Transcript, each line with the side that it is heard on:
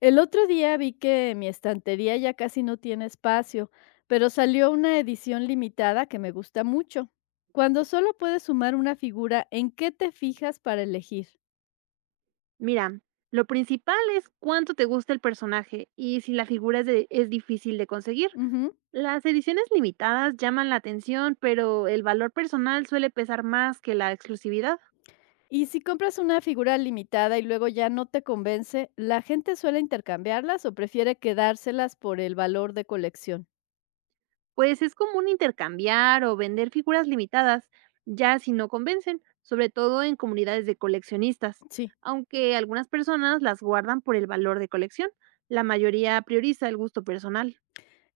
left: El otro día vi que mi estantería ya casi no tiene espacio, pero salió una edición limitada que me gusta mucho. Cuando solo puedes sumar una figura, ¿en qué te fijas para elegir?
right: Mira, lo principal es cuánto te gusta el personaje y si la figura es, es difícil de conseguir.
left: Ujú.
right: Las ediciones limitadas llaman la atención, pero el valor personal suele pesar más que la exclusividad.
left: Y si compras una figura limitada y luego ya no te convence, ¿la gente suele intercambiarlas o prefiere quedárselas por el valor de colección?
right: Pues es común intercambiar o vender figuras limitadas, ya si no convencen, sobre todo en comunidades de coleccionistas.
left: Sí.
right: Aunque algunas personas las guardan por el valor de colección, la mayoría prioriza el gusto personal.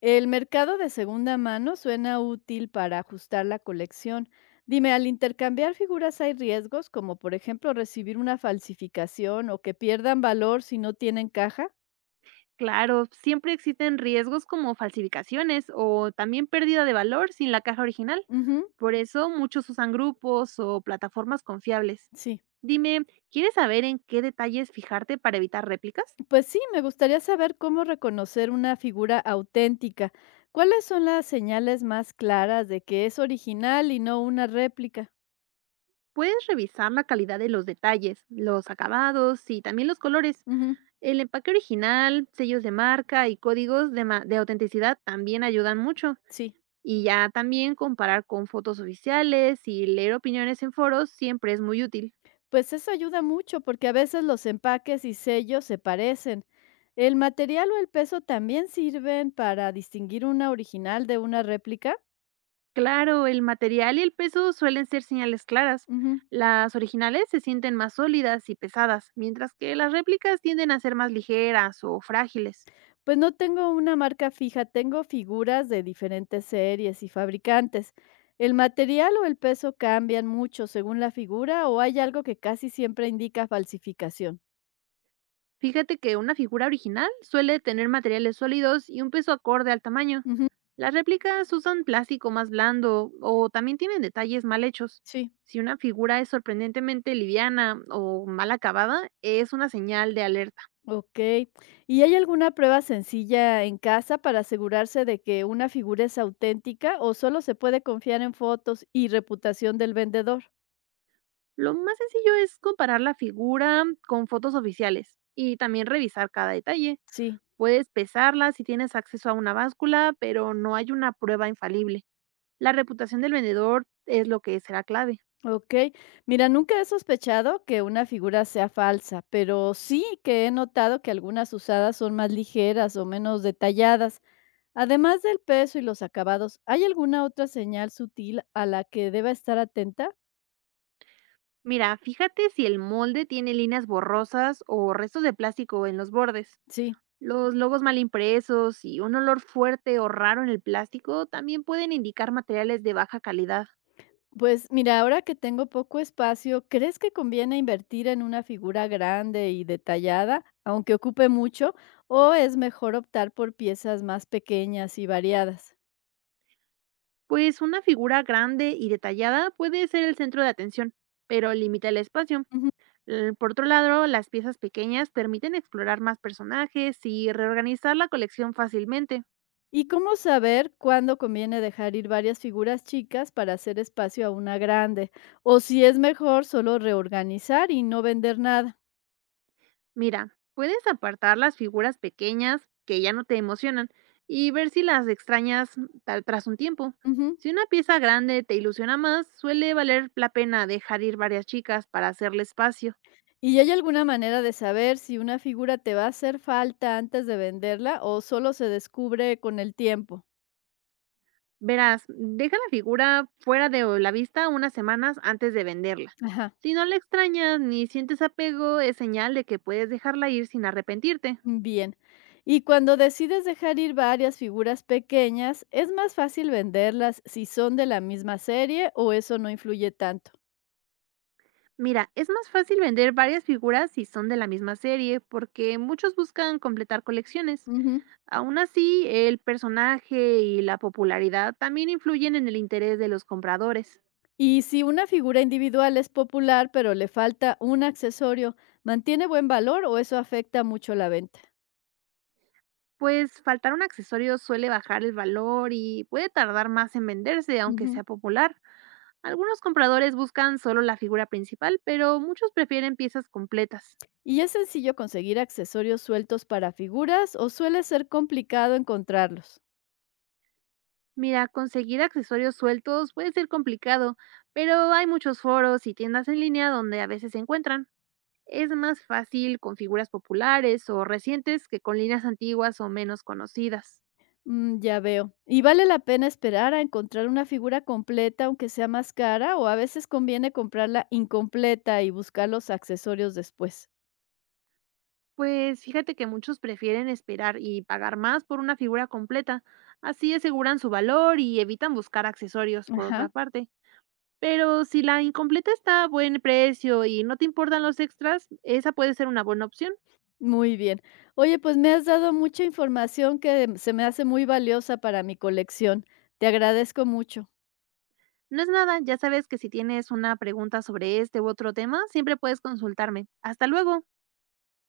left: El mercado de segunda mano suena útil para ajustar la colección. Dime, al intercambiar figuras hay riesgos, como por ejemplo recibir una falsificación o que pierdan valor si no tienen caja.
right: Claro, siempre existen riesgos como falsificaciones o también pérdida de valor sin la caja original.
left: Ujú,
right: Por eso muchos usan grupos o plataformas confiables.
left: sí.
right: Dime, ¿quieres saber en qué detalles fijarte para evitar réplicas?
left: Pues sí, me gustaría saber cómo reconocer una figura auténtica. ¿Cuáles son las señales más claras de que es original y no una réplica?
right: Puedes revisar la calidad de los detalles, los acabados y también los colores.
left: Ujú,
right: El empaque original, sellos de marca y códigos de, de autenticidad también ayudan mucho.
left: sí.
right: Y ya también comparar con fotos oficiales y leer opiniones en foros siempre es muy útil.
left: Pues eso ayuda mucho porque a veces los empaques y sellos se parecen. ¿El material o el peso también sirven para distinguir una original de una réplica?
right: Claro, el material y el peso suelen ser señales claras.
left: Ujú.
right: Las originales se sienten más sólidas y pesadas, mientras que las réplicas tienden a ser más ligeras o frágiles.
left: Pues no tengo una marca fija, tengo figuras de diferentes series y fabricantes. ¿El material o el peso cambian mucho según la figura o hay algo que casi siempre indica falsificación?
right: Fíjate que una figura original suele tener materiales sólidos y un peso acorde al tamaño.
left: Ujú,
right: Las réplicas usan plástico más blando o también tienen detalles mal hechos.
left: sí.
right: Si una figura es sorprendentemente liviana o mal acabada, es una señal de alerta.
left: Okey. ¿Y hay alguna prueba sencilla en casa para asegurarse de que una figura es auténtica o solo se puede confiar en fotos y reputación del vendedor?
right: Lo más sencillo es comparar la figura con fotos oficiales y también revisar cada detalle.
left: Sí.
right: Puedes pesarla si tienes acceso a una báscula, pero no hay una prueba infalible. La reputación del vendedor es lo que será clave.
left: Okey. Mira, nunca he sospechado que una figura sea falsa, pero sí que he notado que algunas usadas son más ligeras o menos detalladas. Además del peso y los acabados, ¿hay alguna otra señal sutil a la que deba estar atenta?
right: Mira, fíjate si el molde tiene líneas borrosas o restos de plástico en los bordes.
left: Sí.
right: Los logos mal impresos y un olor fuerte o raro en el plástico también pueden indicar materiales de baja calidad.
left: Pues mira, ahora que tengo poco espacio, ¿crees que conviene invertir en una figura grande y detallada, aunque ocupe mucho, o es mejor optar por piezas más pequeñas y variadas?
right: Pues una figura grande y detallada puede ser el centro de atención, pero limita el espacio.
left: Ujú.
right: Por otro lado, las piezas pequeñas permiten explorar más personajes y reorganizar la colección fácilmente.
left: ¿Y cómo saber cuándo conviene dejar ir varias figuras chicas para hacer espacio a una grande? O si es mejor solo reorganizar y no vender nada.
right: Mira, puedes apartar las figuras pequeñas que ya no te emocionan y ver si las extrañas tras un tiempo.
left: Ujú.
right: Si una pieza grande te ilusiona más, suele valer la pena dejar ir varias chicas para hacerle espacio.
left: ¿Y hay alguna manera de saber si una figura te va a hacer falta antes de venderla o solo se descubre con el tiempo?
right: Verás, deja la figura fuera de la vista unas semanas antes de venderla.
left: Ajá.
right: Si no la extrañas ni sientes apego, es señal de que puedes dejarla ir sin arrepentirte.
left: Bien. Y cuando decides dejar ir varias figuras pequeñas, ¿es más fácil venderlas si son de la misma serie o eso no influye tanto?
right: Mira, es más fácil vender varias figuras si son de la misma serie, porque muchos buscan completar colecciones.
left: Ujú.
right: Aún así, el personaje y la popularidad también influyen en el interés de los compradores.
left: Y si una figura individual es popular pero le falta un accesorio, ¿mantiene buen valor o eso afecta mucho la venta?
right: Pues faltar un accesorio suele bajar el valor y puede tardar más en venderse, aunque
left: Ujú.
right: sea popular. Algunos compradores buscan solo la figura principal, pero muchos prefieren piezas completas.
left: ¿Y es sencillo conseguir accesorios sueltos para figuras o suele ser complicado encontrarlos?
right: Mira, conseguir accesorios sueltos puede ser complicado, pero hay muchos foros y tiendas en línea donde a veces se encuentran. Es más fácil con figuras populares o recientes que con líneas antiguas o menos conocidas.
left: Mm, ya veo. ¿Y vale la pena esperar a encontrar una figura completa, aunque sea más cara, o a veces conviene comprarla incompleta y buscar los accesorios después?
right: Pues fíjate que muchos prefieren esperar y pagar más por una figura completa, así aseguran su valor y evitan buscar accesorios por otra
left: Ajá.
right: parte. Pero si la incompleta está a buen precio y no te importan los extras, esa puede ser una buena opción.
left: Muy bien. Oye, pues me has dado mucha información que se me hace muy valiosa para mi colección. Te agradezco mucho.
right: No es nada, ya sabes que si tienes una pregunta sobre este u otro tema, siempre puedes consultarme. Hasta luego.